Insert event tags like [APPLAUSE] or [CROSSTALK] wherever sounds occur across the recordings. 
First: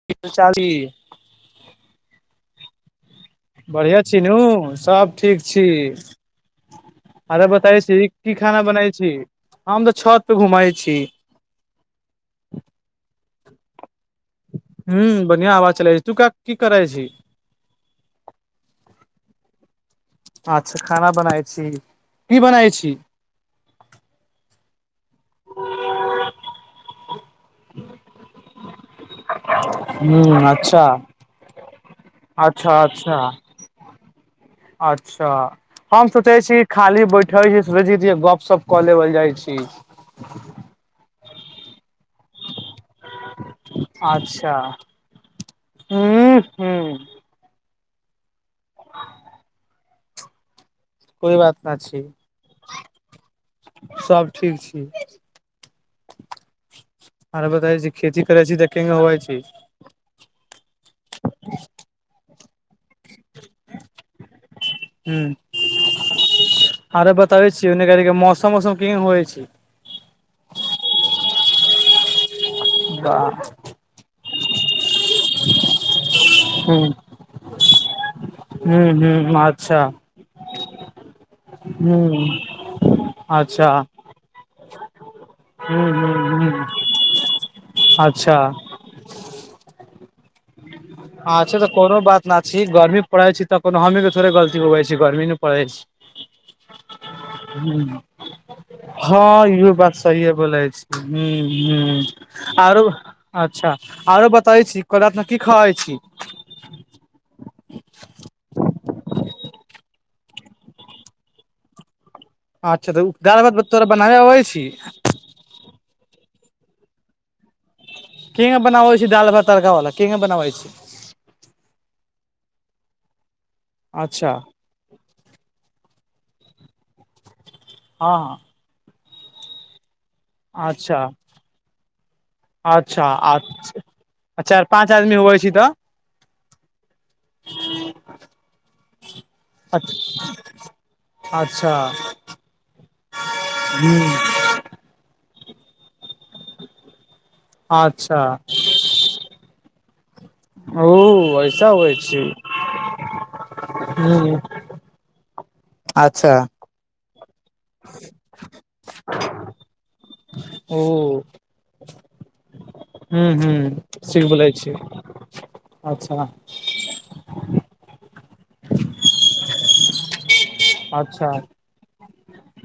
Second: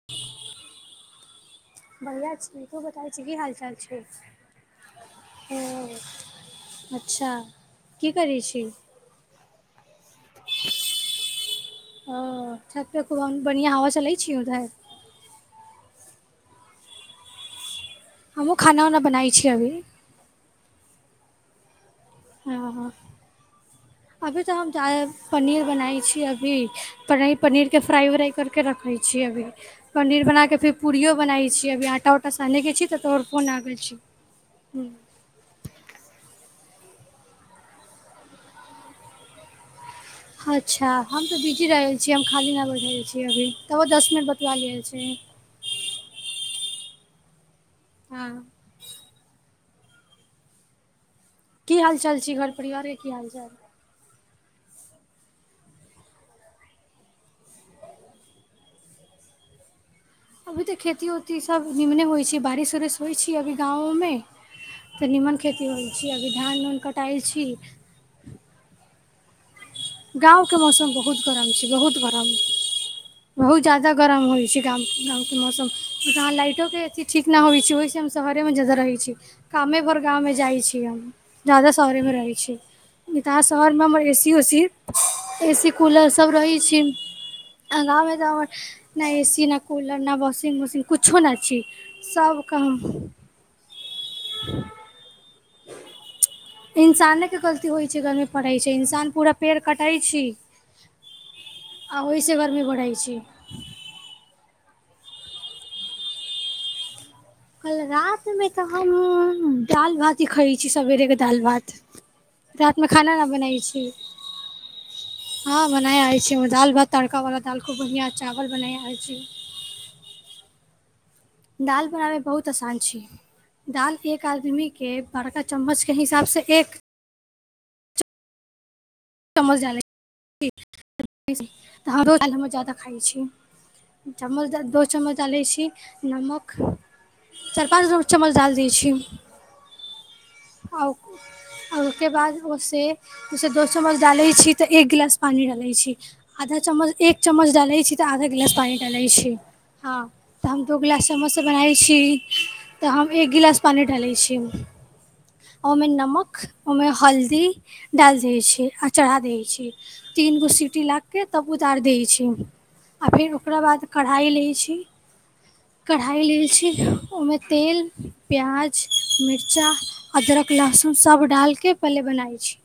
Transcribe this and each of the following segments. [UNINTELLIGIBLE] बढ़िया छी तु बताए छि कि हाल चाल छै बढ़िआँ छी नु सब ठीक छी हँ अच्छा आर बता छी की खाना बनाै छी हम तऽ छत पे घुमाइ छि ओ छत पर खूब बढ़िया हवा चलै छै उधर हू बढ़िआं हवा चलै छै तू की करै छी हमहुँ खाना उना बनाै छी अभी अच्छा खाना बनाय छी की बनाय हँ छी अभी तऽ हम जा पनीर बनाै छी अभी पनीर के फ्राई उ्राई करके रखै छिय अभी हूं पनीर बनाके फिर अच्छा पूड़ियो बनाैब के छी अभी आटा उँटा सानैके अच्छा छी तऽ अच्छा तोर फोन आबै छी [INAUDIBLE] [UNINTELLIGIBLE] अच्छा हम सोचै छी खाली बैठे छी सोचै छी गप्प सप्प कऽ लेबल जाइ छी अच्छा हम तऽ बिजी रह छियै हम खाली नहि बैठ रहल छी अभी तबो दस मिनट बतिया लि छी हू हू हँ [INAUDIBLE] [UNINTELLIGIBLE] कोइ बात न की हाल चाल छै घर परिवारके की हाल चाल सभ ठीक छी अरे बताै छी खेती करै छी देखेंगे होबै छी अभी तऽ खेती उती सब निमने होइ छै बारिश उरिश होइ छै अभी गाँवो मे तऽ हूं नीमन खेती होइ छै अभी धान उन कटाइ छी मास सम केहेन होइ छै गाँवके मौसम बहुत गरम छै बहुत गरम बाह बहुत ज्यादा गरम होइ छै गाव मौसम अहाँ हू लाइटोके अथी ठीक नहि होइ छै ओहिसँ हम शहरेमे ज्यादा रहैत छी हू अच्छा कामेभर गाँवमे जाइ छी हम ज्यादा शहरेमे रहै छी त अच्छा शहरमे हम ऐसी सी ए सी हू कूलर हू सब रहै हू छी आगाँमे अच्छा तर नहि एसी न कूलर न वाशिंग मशीन कुछो नहि अच्छा छी तऽ कोनो बात ना सबके छी हम गर्मी पढ़े छी तऽ कोनो हमें के थोड़े गलती होइ छी गर्मी नहि पढ़ै छी इंसान के गलती होइ छै गरमी पड़ै छै इंसान पूरा पेड़ कटाै छि ह ह गर्मी आरो बढ़ै छै अच्छा आरो बतबै छी काईल रात की खाइ छी कल रातिमे तऽ हम दाल भात ही खइ छी सभेरेके दाल भात रातिमे अच्छा तऽ खाना नहि दाल बनाइ भात छी तोरा बनाबे अबै छै हँ बनाय आबै छी दाल भात तड़का वाला दाल खूब बढ़ियां चावल बनाय आय छी तरका वाला केना बनावइ छी दालि बनाबै बहुत आसान छी दालि एक अच्छा आदमीक के बड़का चम्मचके हिसाबसँ एक हँ चमचाल अच्छा त हमरोाल हम जादा खाइ अच्छा छी आ [INAUDIBLE] [INAUDIBLE] चम्मच चारि दो पाँच आदमी चम्मच होबै डालैय छी छि तऽ नमक चारि पाँच गो चम्मच दाल दैय छी अच्छा उके बाद ओे से दोस्त चम्मच डाले छी तऽ एक गिलास पानी डाले छी आधा चम्मच एक चम्मच डाले छी तऽ अच्छा आधा गिलास पानी डालैय छी हँ तऽ हम दो गिलास चम्मच ओ स ऐसा बनाबै होइ छी छै तऽ हम एक गिलास पानी डालैत छिय ह ओइमे नमक अच्छा ओहिमे हल्दी डालि दै छै आ चढ़ा दै छै तीन गो सीटी ओ लाग केे तब उतारि दैय छै आ हू फेर हू ओकरा बाद ठीक कढ़ाइ बोलै लेत छी अच्छा छी ओहिमे तेल प्याज मिरचा अदरक लहसुन सब अच्छा डालके पले बनाबै छी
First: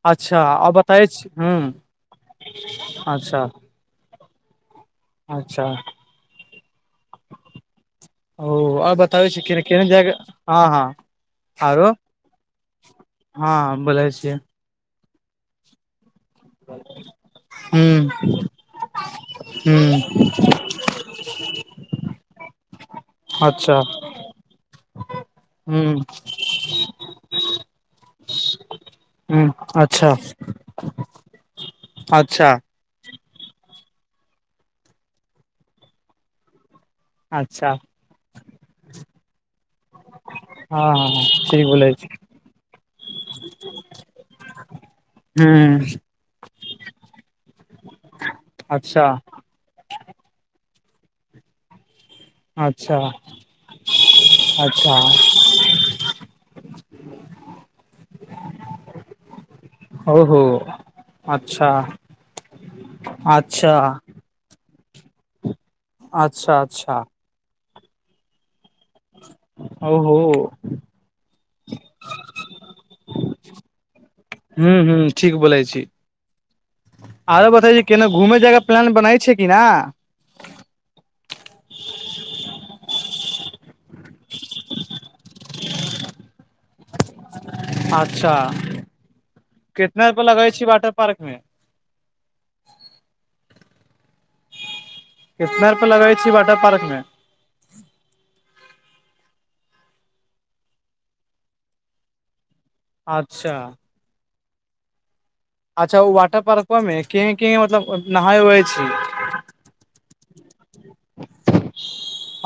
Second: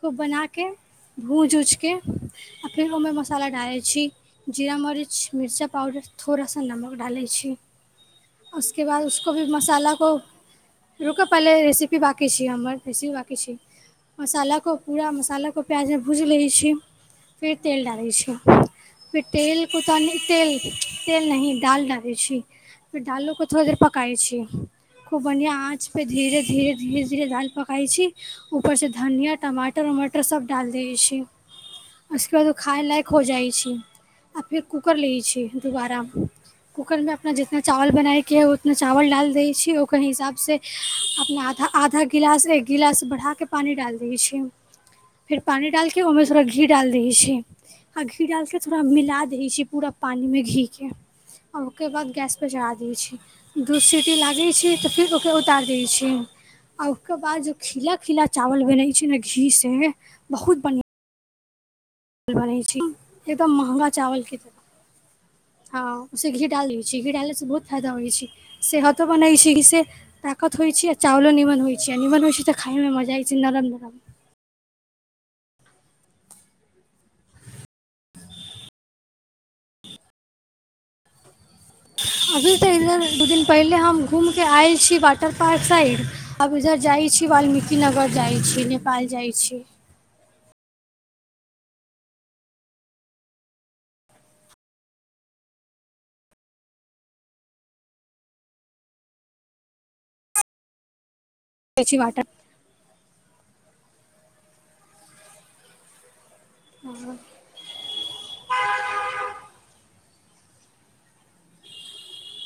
खूब अच्छा बनाके आओर बताबै छी भूज हूँ उजके आ फेर ओहिमे अच्छा मसाला डालैत छी जीरा मरीच अच्छा मिर्चा पाउवडर थोड़ा सा नमक डालैत छी ओ उसके आओर बाद बताबै उसको छी भी केने केने मसाला जायके को हँ हँ रुकऽ पहिले आरो रेसिपी बाकी छै हमर रेसिपी ब हँ बोलै छियै मसाला को पूरा मसालाके प्याजमे भूज लैत छी फिर तेल डालै हूँ छियै फिर तेलके त हूँ नहि तेल तेल नही दाल डालै छी फेर दालो को थोड़ा अच्छा देर पकाई छी खूब बढ़ियां हूँ आँच पे धीरे धीरे धीरे धीरे दाल पकाई छी ऊपर से घनिया हूँ टमाटर अच्छा उमाटर सब डालि दै छै उसके बाद अच्छा ओ खाय लायक खो जाइ छै आ फेर कूकर लै छी दुोबारा कूकरमे अपना जितना अच्छा चावल बनायके है उतना चावल डाल दै छी ओकर हिसाबसँ हँ हँ अपना ठीक बोलै आधा छी गिलास एक गिलास बढ़ाके पानि डाल दै छि फेर पानी हूँ डालके ओहिमे थोड़रा घी डाल दै छियै आ घी डालके थोड़ा अच्छा मिला दै छि पूरा पानी मे घी के आ ओकर बाद गैस चढ़ा अच्छा दैत छै दूध सीटी लागैत छै अच्छा तऽ फेर ओके उतारि दैत छै आ उकर बाद जो खिला खिला चावल बनै छै ने घी से ओहो बहुत बढ़िया अच्छा बनै एकदम अच्छा महगा चावल क हँ से घी अच्छा डाल दै अच्छा छी घी डालेसँ बहुत फायदा होइ छै सेहतो बनैत छै से ओहो ताकत होइ छै चावल निमन होइ छै निमन होइ छै त खाइमे मजा अबेछै नरम नरम हूँ हू ठीक बोलै छी आरो बताइयो केना घूमे जायके प्लान बनै छै कि न अभी तऽ इधर दू दिन पहिले हम घूमिकऽ आयल छी वाटर पार्क साइड आब इधर जाइत छी वाल्मीकिनगर अच्छा जाइत छी नेपाल जाइत छी कितना रुपे लगे छैै वाटर पार्क मे लगे छी वाटर पार्क मे यी वट [INAUDIBLE] [INAUDIBLE] अच्छा अच्छा ओ वाटर पार्को मे के के मतलब नहाय हुआई छै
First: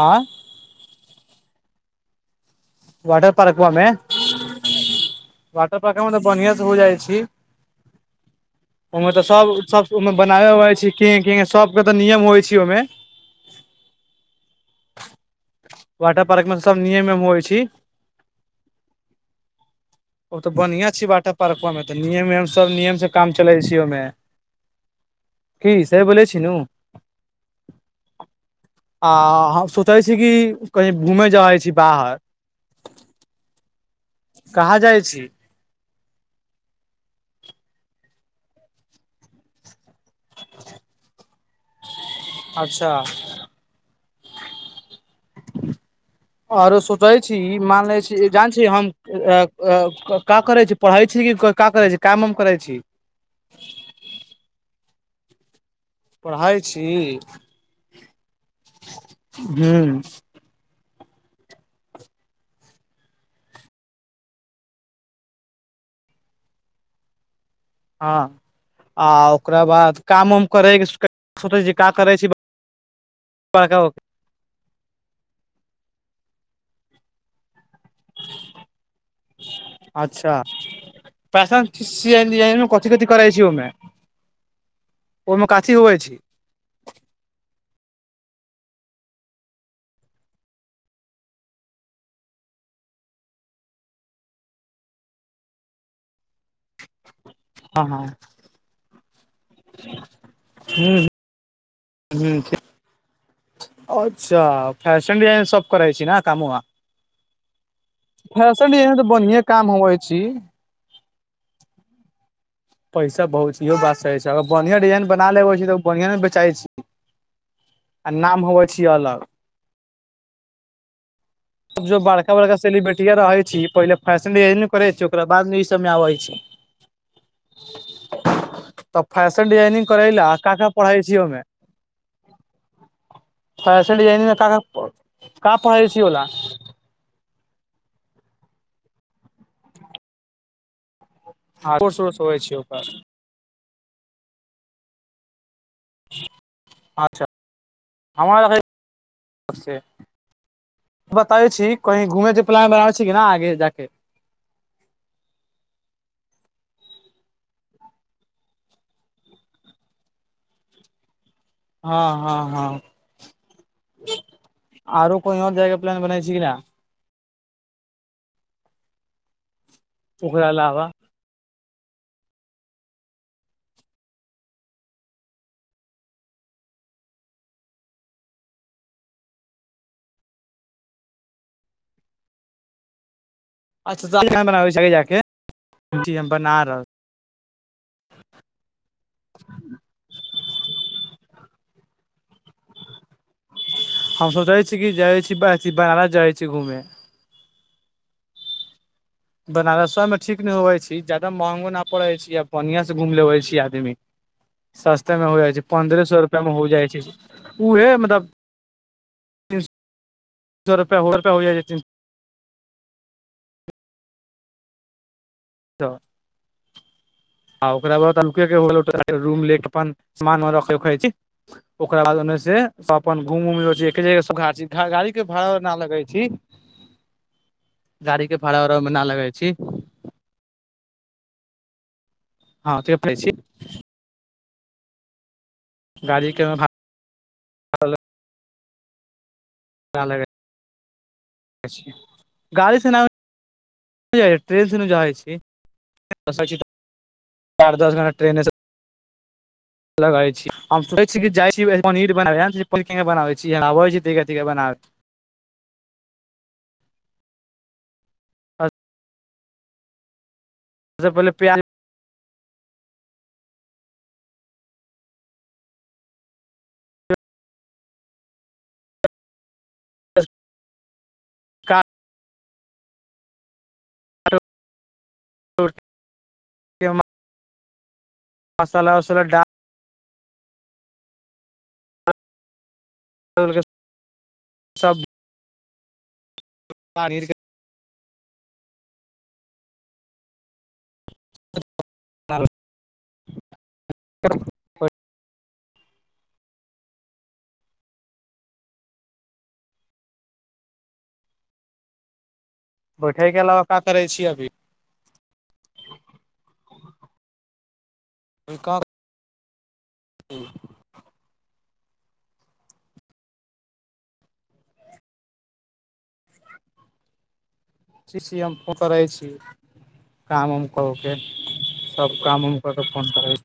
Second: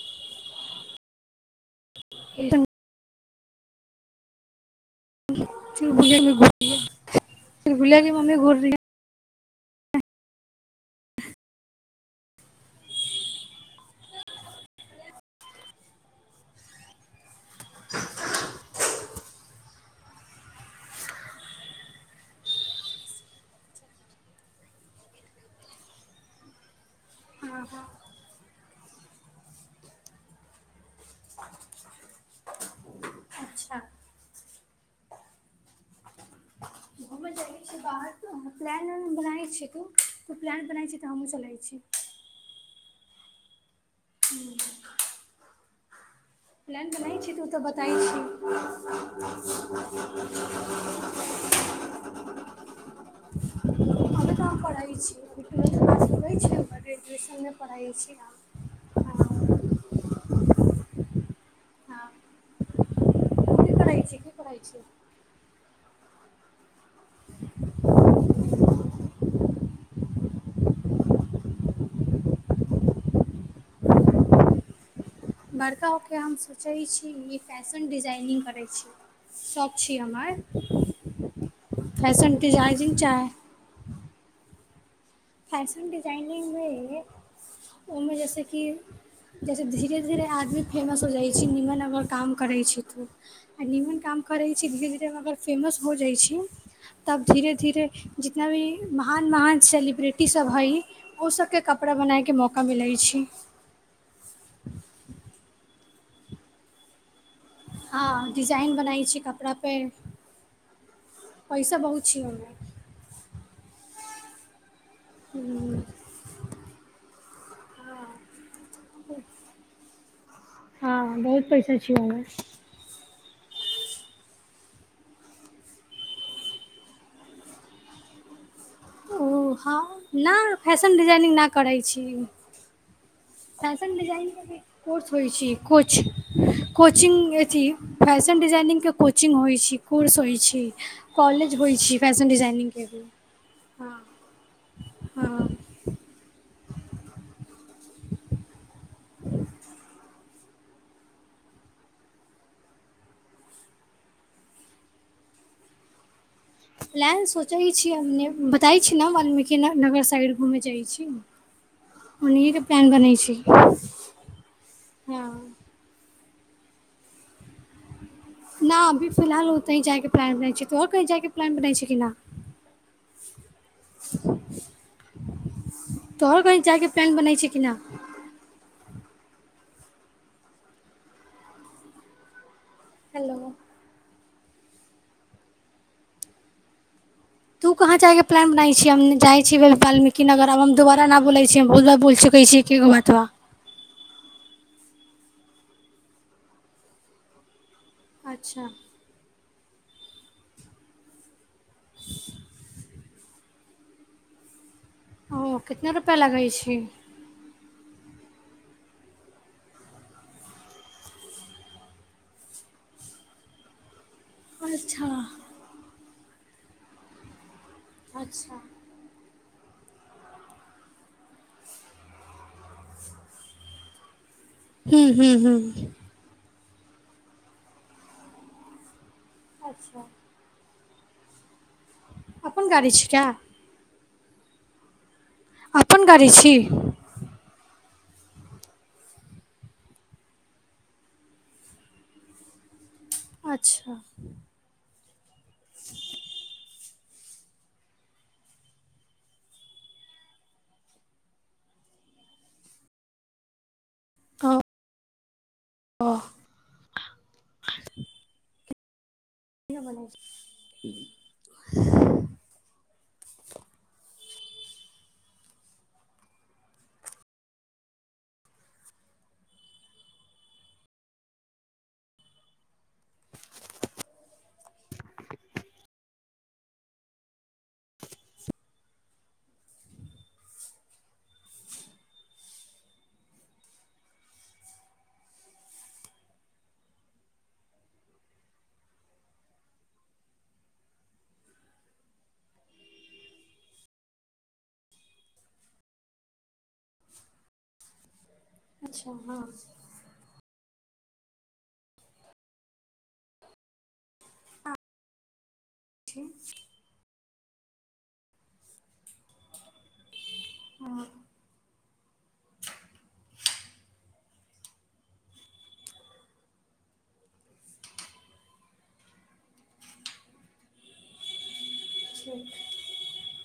आँय एकदम [INAUDIBLE] वाटर पार्कमे वाटर पार्का मे तऽ गुलेमे घुर बढ़िआं से हो जाइ छी फिर गुलेमे मम्मी घुर रही ओहिमे तऽ सब सब ओ बनाबे होै छै केहे केहे सबके तऽ नियम होइ छै ओहिमे वाटर पार्क मे तऽ सब नियम ए होइ छै [INAUDIBLE] ओ तऽ बढ़ियां छै वाटर पार्को मे तऽ नियम उयम सब नियम से काम चले छै ओमे की सही बोलय छु न आ सोचै छी कि कहीं घूमै जाइ छी बाहर अच्छा कहाँ जाइ छी [UNINTELLIGIBLE] बनाै छै तू कोइ प्लान बनाै छै तऽ हमहुू चलै छ अच्छा आरो प्लान सोचै बनाइ छी तू ई तऽ मान बताइ ले छी जान छी हम क करै छी पढ़ै छी कि का करै छी काम आम करै छी हमे त अभी पढ़इ छी ट्वेल्थ पास करै पढ़ई हम छी ग्रेजुएशनमे पढ़ै छी हम हू हँ हँ की करे छी की करेछी [INAUDIBLE] हँ आ ओकरा बाद काम उम करे के [UNINTELLIGIBLE] [UNINTELLIGIBLE] बड़का होके हम सोचै छी ई फैशन डिजाइनिंग करै छी। छी हमर अच्छा फैशन डिजाइन फैशन डिजाइन कथी डिजाइनिंग चाह [UNINTELLIGIBLE] मे ओहिमे कथी फैशन हुए छी डिजाइनिंगमे ओहिमे जैसे कि जैसे धीरे धीरे आदमी फेमस हो जाइ छैय निमन अगर काम करै छैय तऽ। आ निमन काम करै छी धीरे धीरे अगर फेमस हो जाय छी तब धीरे हँ धीरे हँ जितना भी महान महान सेलिब्रिटी सभ हइ हूँ ओ सबके कपड़ा बनायके हूँ मौका मिलै छी। अच्छा फैशन डिजाइन सब करय छैय ने कामवा। हँ फैशन डिजाइन में बनाइ तऽ छी बढ़िए काम कपड़ापर होै छी। पैसा बहुत छी ओहीमे। पैसा बहुत छी इहो बात सही अगर बढ़िआं डिजाइन बना लेबै छैय तऽ ओहिमे बढ़आं ने बेचइ छी आ नाम होबय छी अलग। हँ बहुत पैसा छै जो ओहिमे बड़का बड़का सेलिब्रेटीया रहे छी पहिले फैशन डिजाइनिग करे छी ओकरा बाद मे इ सब मे आबै छी। [UNINTELLIGIBLE] तऽ ओ फैशन हँ डिजाइनिंग करै ला न का का फैशन पढ़ै छी डिजाइनिंग ओहिमे नहि करै छी। फैशन डिजाइनिंग मे का डिजाइनिंगग का कोर्स होइ छैय का पढ़ै छी ओला कुछ। कोचिंग अथी फैशन डिजाइनिंगके कोचिंग होइ छैय कोर्स होइ छैय। कॉलेज होइ छी कोर्स उर्स फैशन होय छै डिजानिंग ओकर के। हँ अचछा हमर [UNINTELLIGIBLE] बताबै छी कही घूमे के प्लान बनाबे छी कि न आगे जा के? सोचै छी बतायि छी न बाल्मीकिन नगर साइड घूमे जाइ छी। हँ हँ ओनही के हँ प्लान बनै छी। आरो कोही आओर जके प्लान बनाय छैय कि न? न अभी फिलहाल ओतही जायके प्लान ओकरा बनै छैय तो अलावा कही जायके प्लान बनाै छैय कि नहि? तोहर कही जायके प्लैन बनै छैय कि न? हेलो अच्छा [UNINTELLIGIBLE] बना रहल। तू कहाँ जायके प्लान बनाय छी हम जाइ छीयै बाल्मीकी नगर आब हम दोबारा ना बोलै छी हम बहुत बार बोल चुकल छी ऐकेगो बतवा। हम सोचै छी की कि जाय छी बनारस जाइ छी घूमे। अच्छा बनारसो मे ठीक ने होवे छै जादा महंगो न पड़े छै आ बढ़िया से घुम लेबै छी आदमी सस्ते में हो जाइ ओ छी कतना पन्द्रह रुपैआ सए रुपआ लगै मे हो छै जाइ छी। उहे मतलब [UNINTELLIGIBLE] अच्छा त आ ओकरा बाद अनुके अच्छा केँ रूम ले के अपन सामान उमान रखे उखै छी। ओकरा बाद ओने से सब अपन घुम उम [UNINTELLIGIBLE] छी हूँ गाड़ी के हूँ भाड़ा हूँ ओना लगे छी। गाड़ी के भाड़ा उड़ा ऊमे ना लगै छी। [INAUDIBLE] अपन गाड़ी छी क्या? अपन गाड़ी छी? भाड़ा अच्छा [UNINTELLIGIBLE] [UNINTELLIGIBLE] लगे छी हम सोै छी कि जाइ छी पर बना के बनाबे छी आब छी कथी कथी के बनाबै ओ [UNINTELLIGIBLE] अच [INAUDIBLE] [INAUDIBLE] एहि सँ पहिले [UNINTELLIGIBLE] प्याज का [UNINTELLIGIBLE] मसाला उसाला डाल [UNINTELLIGIBLE] सब [INAUDIBLE] [UNINTELLIGIBLE] अच्छा हँ बैठे के अलावा का करै छी अभी ठीक छै [UNINTELLIGIBLE] हूंम्म [INAUDIBLE] हँ शीशी हम प [UNINTELLIGIBLE] करय छी काम उम कऽ के सब काम उम कऽ के फोन करै छी